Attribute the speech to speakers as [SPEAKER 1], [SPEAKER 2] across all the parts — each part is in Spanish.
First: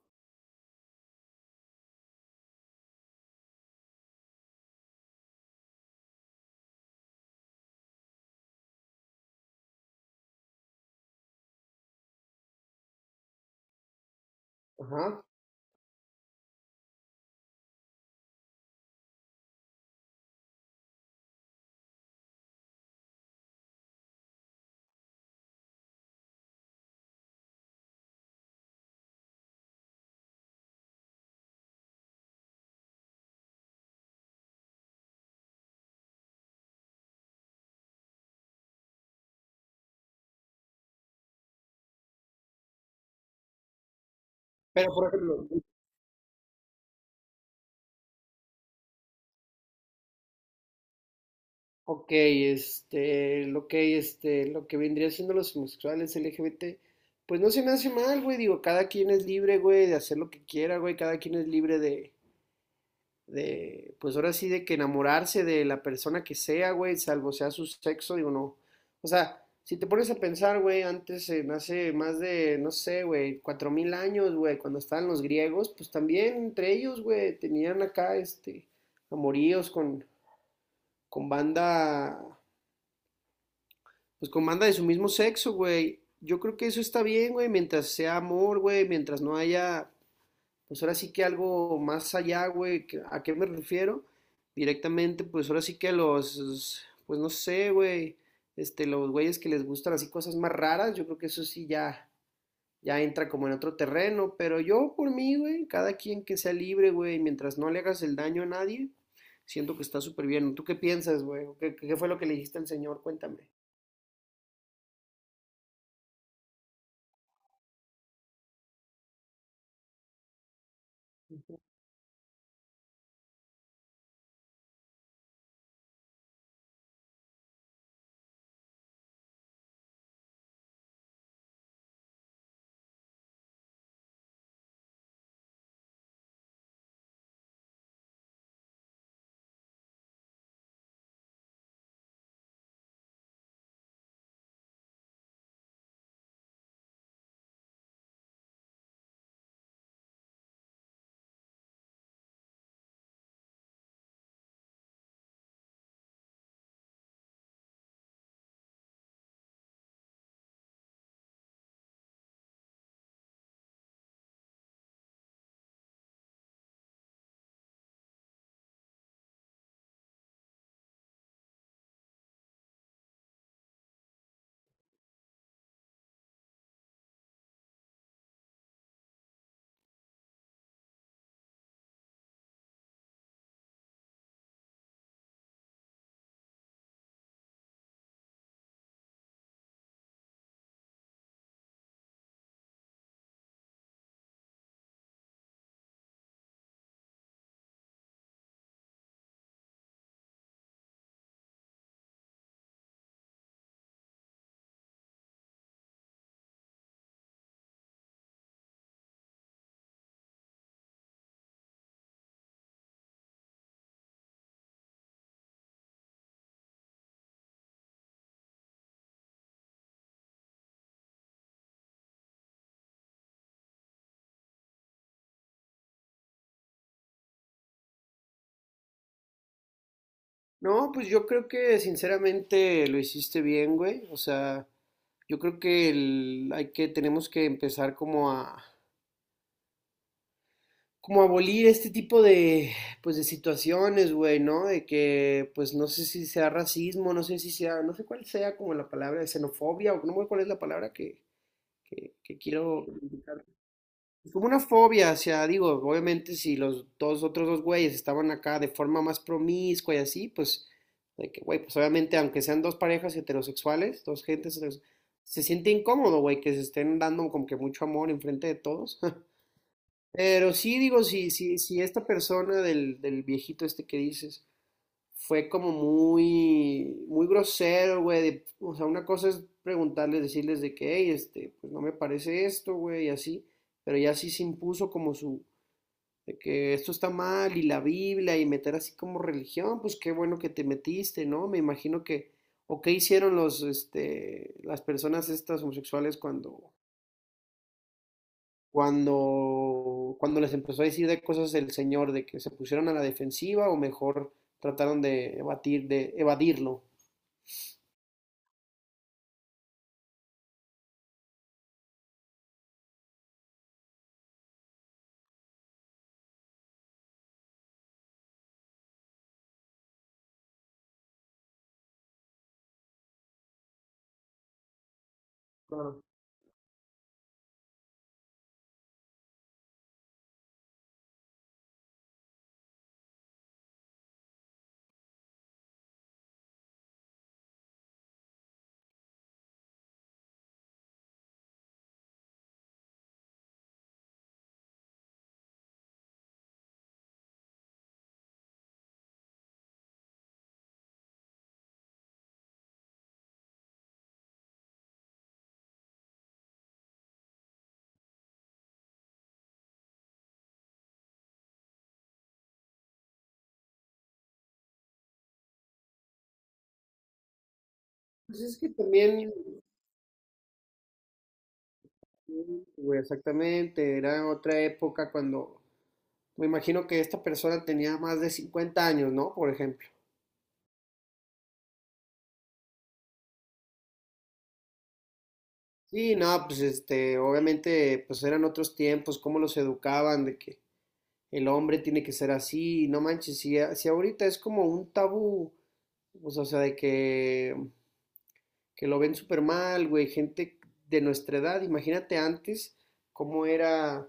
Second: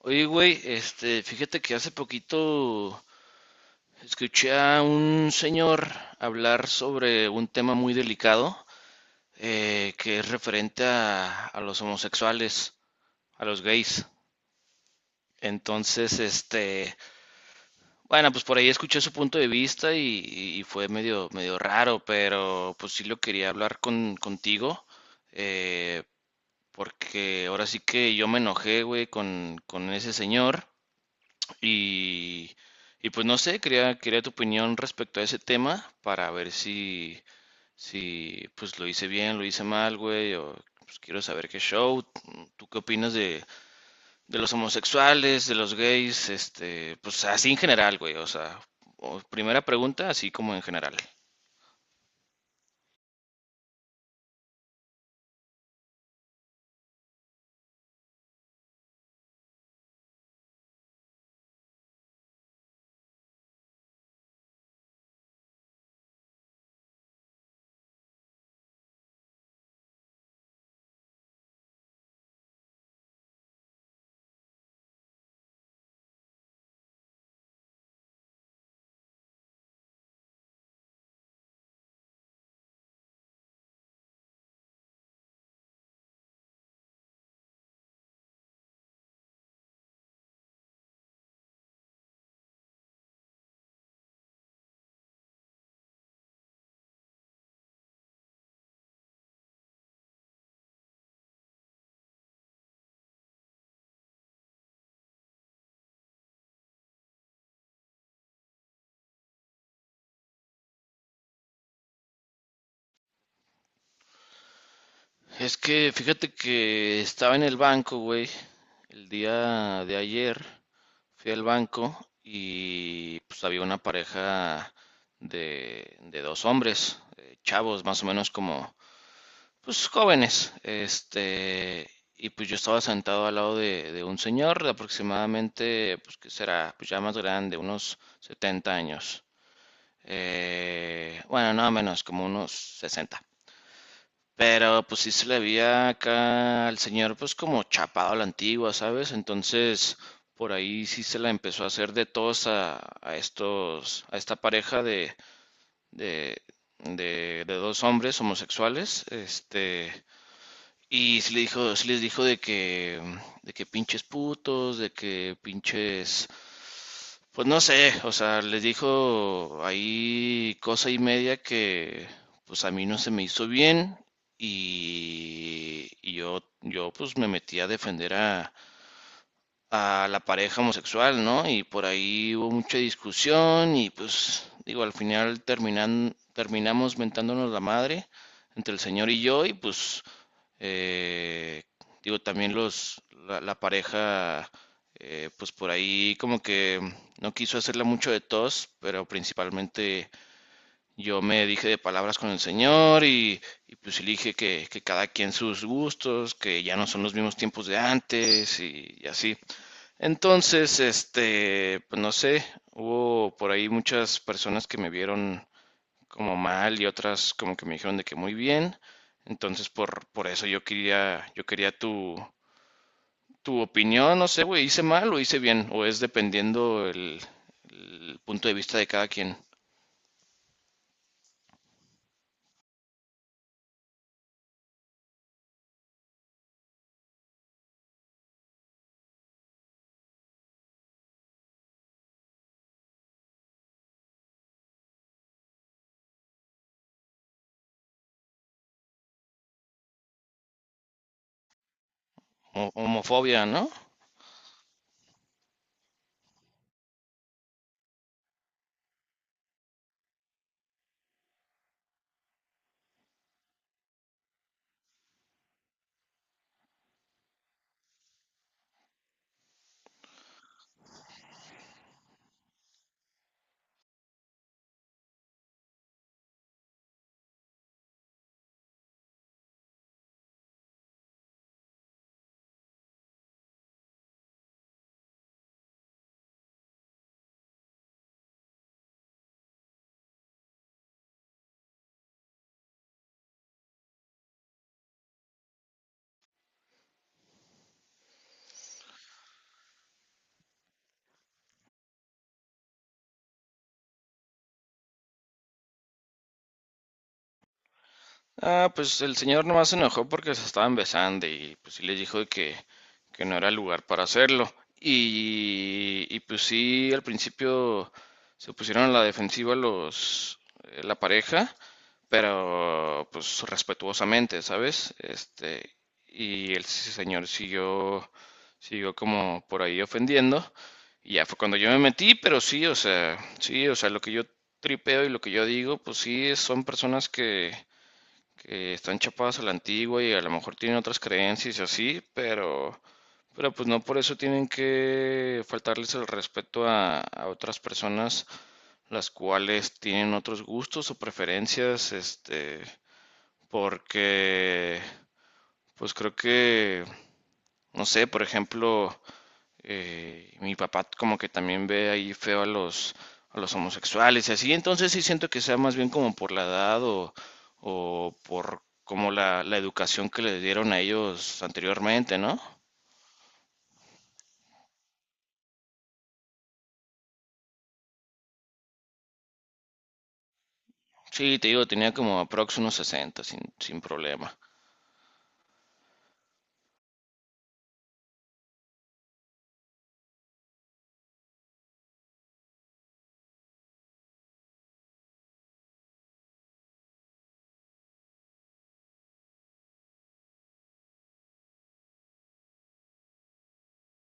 [SPEAKER 1] Oye, güey, este, fíjate que hace poquito escuché a un señor hablar sobre un tema muy delicado, que es referente a los homosexuales, a los gays.
[SPEAKER 2] Ajá.
[SPEAKER 1] Entonces, este, bueno, pues por ahí escuché su punto de vista y fue medio raro, pero pues sí lo quería hablar contigo, eh, porque ahora sí que yo me enojé, güey, con ese señor. Y, y pues no sé, quería tu opinión respecto a ese tema para ver si pues lo hice bien, lo hice mal, güey, o pues quiero saber qué show. ¿Tú qué opinas de los
[SPEAKER 2] Pero por
[SPEAKER 1] homosexuales,
[SPEAKER 2] ejemplo,
[SPEAKER 1] de los gays, este, pues así en general, güey, o sea, primera pregunta, así como en general.
[SPEAKER 2] ok, lo que vendría siendo los homosexuales LGBT, pues no se me hace mal, güey, digo, cada quien es libre, güey, de hacer lo que quiera, güey, cada quien es libre de, pues ahora sí, de que enamorarse de la persona que sea, güey, salvo sea su sexo, digo, no. O sea, si te pones a pensar, güey, antes, hace más de, no sé, güey, 4.000 años, güey, cuando estaban los griegos, pues también entre ellos, güey, tenían acá, amoríos con banda, pues con banda de su mismo sexo, güey. Yo creo que eso está bien, güey, mientras sea amor, güey, mientras no haya, pues ahora sí que algo más allá, güey, ¿a qué me refiero? Directamente, pues ahora sí que los, pues no sé, güey, los güeyes que les gustan así cosas más raras, yo creo que eso sí ya, ya entra como en otro terreno, pero yo por mí, güey, cada quien que sea libre, güey, mientras no le hagas el daño a nadie, siento que está súper bien. ¿Tú qué piensas, güey? ¿Qué fue lo que le dijiste al Señor? Cuéntame.
[SPEAKER 1] Es que fíjate que estaba en el banco, güey, el día de ayer fui al banco y pues había una pareja de dos hombres, chavos, más o menos como, pues jóvenes, este, y pues yo estaba sentado al lado de un señor de aproximadamente, pues que será, pues ya más grande, unos 70 años. Bueno, no menos, como unos 60. Pero pues sí se le veía acá al señor pues como chapado a la antigua, ¿sabes? Entonces por ahí sí se la empezó a hacer de todos a estos, a esta pareja de, de dos hombres homosexuales, este, sí les dijo de que pinches putos, de que pinches pues no sé, o sea, les dijo ahí cosa y media que pues a mí no se me hizo bien y yo pues me metí a defender a la pareja homosexual, ¿no? Y por ahí hubo mucha discusión y pues digo, al final terminamos mentándonos la madre entre el señor y yo y pues eh, digo, también la pareja pues por ahí como que no quiso hacerla mucho de tos, pero principalmente yo me dije de palabras con el señor y pues le dije que cada quien sus gustos, que ya no son los mismos tiempos de antes y así. Entonces, este, pues no sé, hubo por ahí muchas personas que me vieron como mal y otras como que me dijeron de que muy bien. Entonces, por eso yo quería tu opinión, no sé, güey, hice mal o hice bien, o es dependiendo el punto de vista de cada quien.
[SPEAKER 2] No, pues yo creo que sinceramente lo hiciste bien, güey. O sea, yo creo que tenemos que empezar como a abolir este tipo de, pues de situaciones, güey, ¿no? De que, pues no sé si sea racismo, no sé si sea, no sé cuál sea como la palabra, xenofobia, o no sé cuál es la palabra que quiero identificar.
[SPEAKER 1] Homofobia, ¿no?
[SPEAKER 2] Es como una fobia, o sea, digo, obviamente si los dos otros dos güeyes estaban acá de forma más promiscua y así, pues, de que, güey, pues obviamente aunque sean dos parejas heterosexuales, dos gentes heterosexuales, se siente incómodo, güey, que se estén dando como que mucho amor enfrente de todos. Pero sí, digo, si esta persona del viejito este que dices, fue como muy, muy grosero, güey. O sea, una cosa es preguntarles, decirles de que, hey, pues no me parece esto, güey, y así. Pero ya sí se impuso como su, de que esto está mal y la Biblia y meter así como religión, pues qué bueno que te metiste, ¿no? Me imagino que, o qué hicieron los, las personas estas homosexuales cuando, les empezó a decir de cosas el Señor, de que se pusieron a la defensiva o mejor trataron de evadirlo.
[SPEAKER 1] Ah, pues el señor nomás se enojó porque se estaban besando y pues sí les dijo de que no era el lugar para hacerlo. Y pues sí, al principio se pusieron a la defensiva los, la pareja, pero pues respetuosamente, ¿sabes? Este,
[SPEAKER 2] Claro.
[SPEAKER 1] y el señor siguió como por ahí ofendiendo. Y ya fue cuando yo me metí, pero sí, o sea, lo que yo tripeo y lo que yo digo, pues sí, son personas que están chapadas a la antigua y a lo mejor tienen otras creencias y así, pero pues no por eso tienen que faltarles el respeto a otras personas las cuales tienen otros gustos o preferencias, este, porque pues creo que no sé, por ejemplo, mi papá como que también ve ahí feo a los homosexuales y así, entonces sí siento que sea más bien como por la edad o
[SPEAKER 2] Pues es
[SPEAKER 1] por
[SPEAKER 2] que
[SPEAKER 1] como
[SPEAKER 2] también,
[SPEAKER 1] la educación que le dieron a ellos anteriormente, ¿no?
[SPEAKER 2] sí, güey, exactamente, era otra época cuando me imagino que esta persona tenía más de 50 años, ¿no? Por ejemplo.
[SPEAKER 1] Sí, te digo, tenía como aprox unos 60 sin problema.
[SPEAKER 2] Sí, no, pues obviamente, pues eran otros tiempos, cómo los educaban, de que el hombre tiene que ser así, no manches, si ahorita es como un tabú, pues, o sea, de que lo ven súper mal, güey, gente de nuestra edad, imagínate antes cómo era,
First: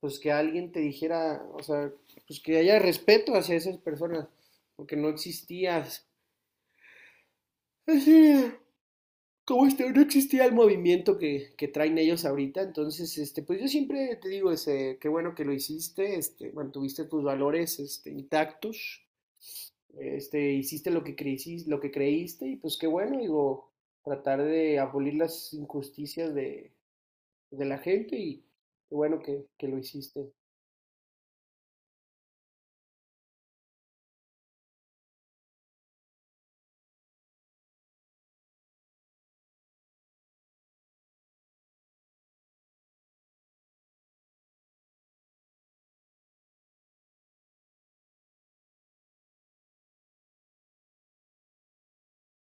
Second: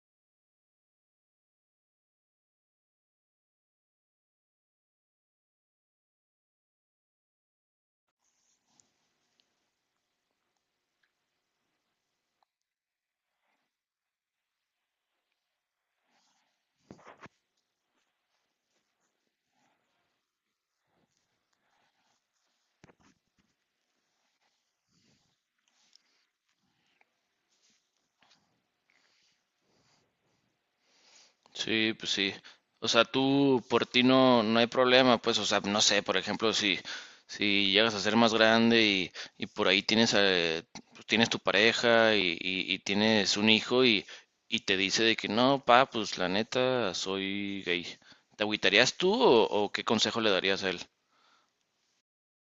[SPEAKER 2] pues que alguien te dijera, o sea, pues que haya respeto hacia esas personas, porque no existía, así, como no existía el movimiento que traen ellos ahorita, entonces, pues yo siempre te digo, ese, qué bueno que lo hiciste, mantuviste tus valores, intactos, hiciste lo que creíste, y pues qué bueno, digo, tratar de abolir las injusticias de la gente y qué bueno que lo hiciste.
[SPEAKER 1] Sí, pues sí. O sea, tú por ti no, no hay problema, pues, o sea, no sé, por ejemplo, si, si llegas a ser más grande y por ahí tienes, pues, tienes tu pareja y tienes un hijo y te dice de que no, pa, pues la neta, soy gay. ¿Te agüitarías tú o qué consejo le darías a él?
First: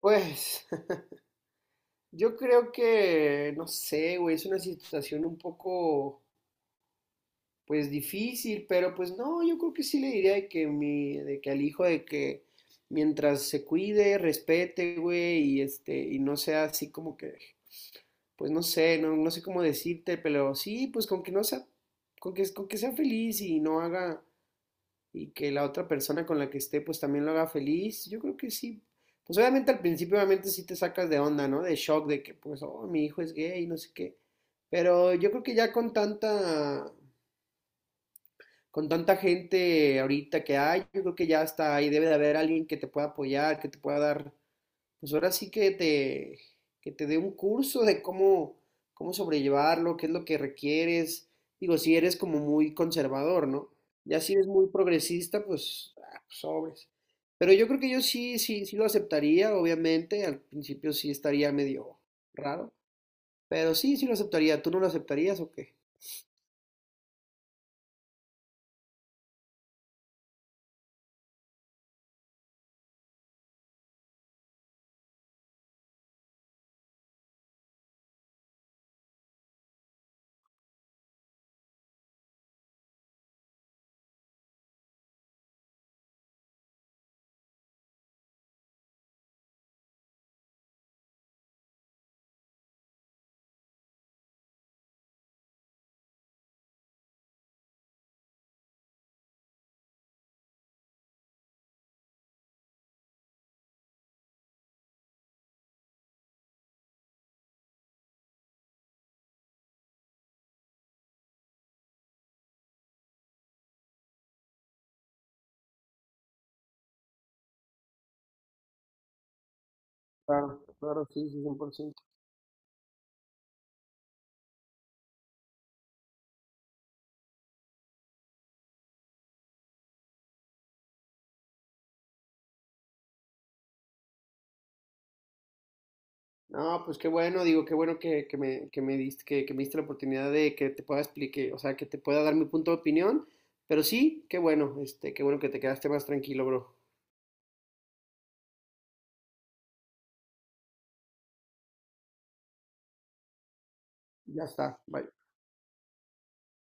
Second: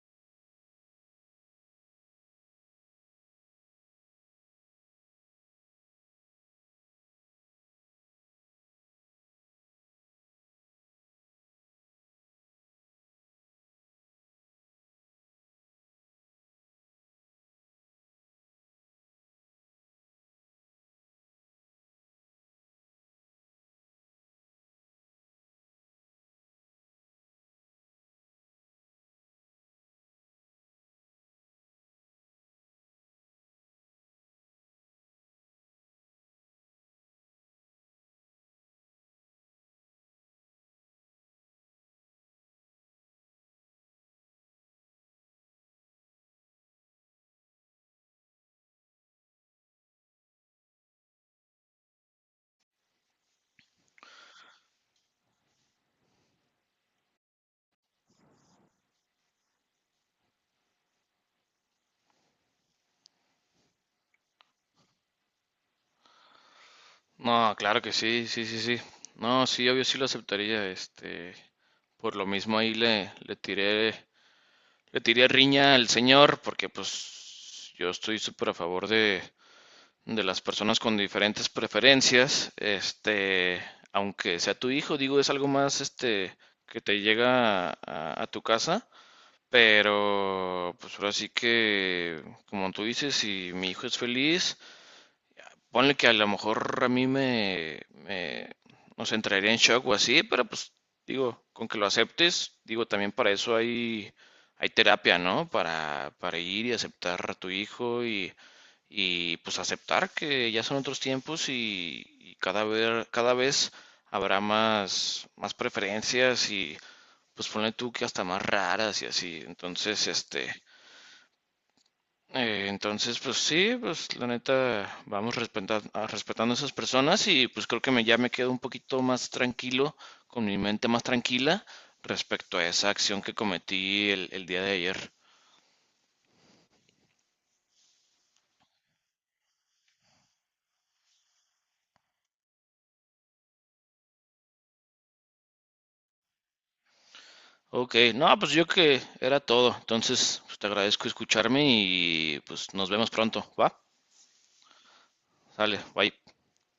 [SPEAKER 2] Pues yo creo que, no sé, güey, es una situación un poco, pues difícil, pero pues no, yo creo que sí le diría de que al hijo de que mientras se cuide, respete, güey, y y no sea así como que, pues no sé, no, no sé cómo decirte, pero sí, pues con que no sea, con que sea feliz y no haga y que la otra persona con la que esté pues también lo haga feliz, yo creo que sí. Pues obviamente al principio obviamente sí te sacas de onda, ¿no? De shock de que pues, oh, mi hijo es gay, no sé qué. Pero yo creo que ya con tanta gente ahorita que hay, yo creo que ya hasta ahí debe de haber alguien que te pueda apoyar, que te pueda dar pues ahora sí que te dé un curso de cómo sobrellevarlo, qué es lo que requieres. Digo, si eres como muy conservador, ¿no? Ya si eres muy progresista, pues, ah, pues, sobres. Pero yo creo que yo sí, sí, sí lo aceptaría, obviamente. Al principio sí estaría medio raro, pero sí, sí lo aceptaría. ¿Tú no lo aceptarías o qué?
[SPEAKER 1] No, claro que sí, sí, sí, sí. No, sí, obvio sí lo aceptaría, este, por lo mismo ahí le tiré. Le tiré riña al señor porque pues yo estoy súper a favor de las personas con diferentes preferencias. Este, aunque sea tu hijo, digo, es algo más este que te llega a tu casa. Pero pues ahora sí que, como tú dices, si mi hijo es feliz, ponle que a lo mejor a mí no entraría en shock o así, pero pues digo, con que lo aceptes, digo, también para eso hay terapia, ¿no? Para ir y aceptar a tu hijo y pues aceptar que ya son otros tiempos y cada vez habrá más, más preferencias y pues ponle tú que hasta más raras y así. Entonces, este,
[SPEAKER 2] Claro, claro, sí, sí, 100%.
[SPEAKER 1] entonces, pues sí, pues la neta, vamos respetando a esas personas y pues creo que me, ya me quedo un poquito más tranquilo, con mi mente más tranquila respecto a esa acción que cometí el día de ayer.
[SPEAKER 2] No, pues qué bueno, digo, qué bueno que me diste la oportunidad de que te pueda explicar, o sea, que te pueda dar mi punto de opinión, pero sí, qué bueno, qué bueno que te quedaste más tranquilo, bro.
[SPEAKER 1] Ok, no, pues yo que era todo. Entonces, pues te agradezco escucharme y pues nos vemos pronto, ¿va?
[SPEAKER 2] Ya está, bye.
[SPEAKER 1] Sale, bye.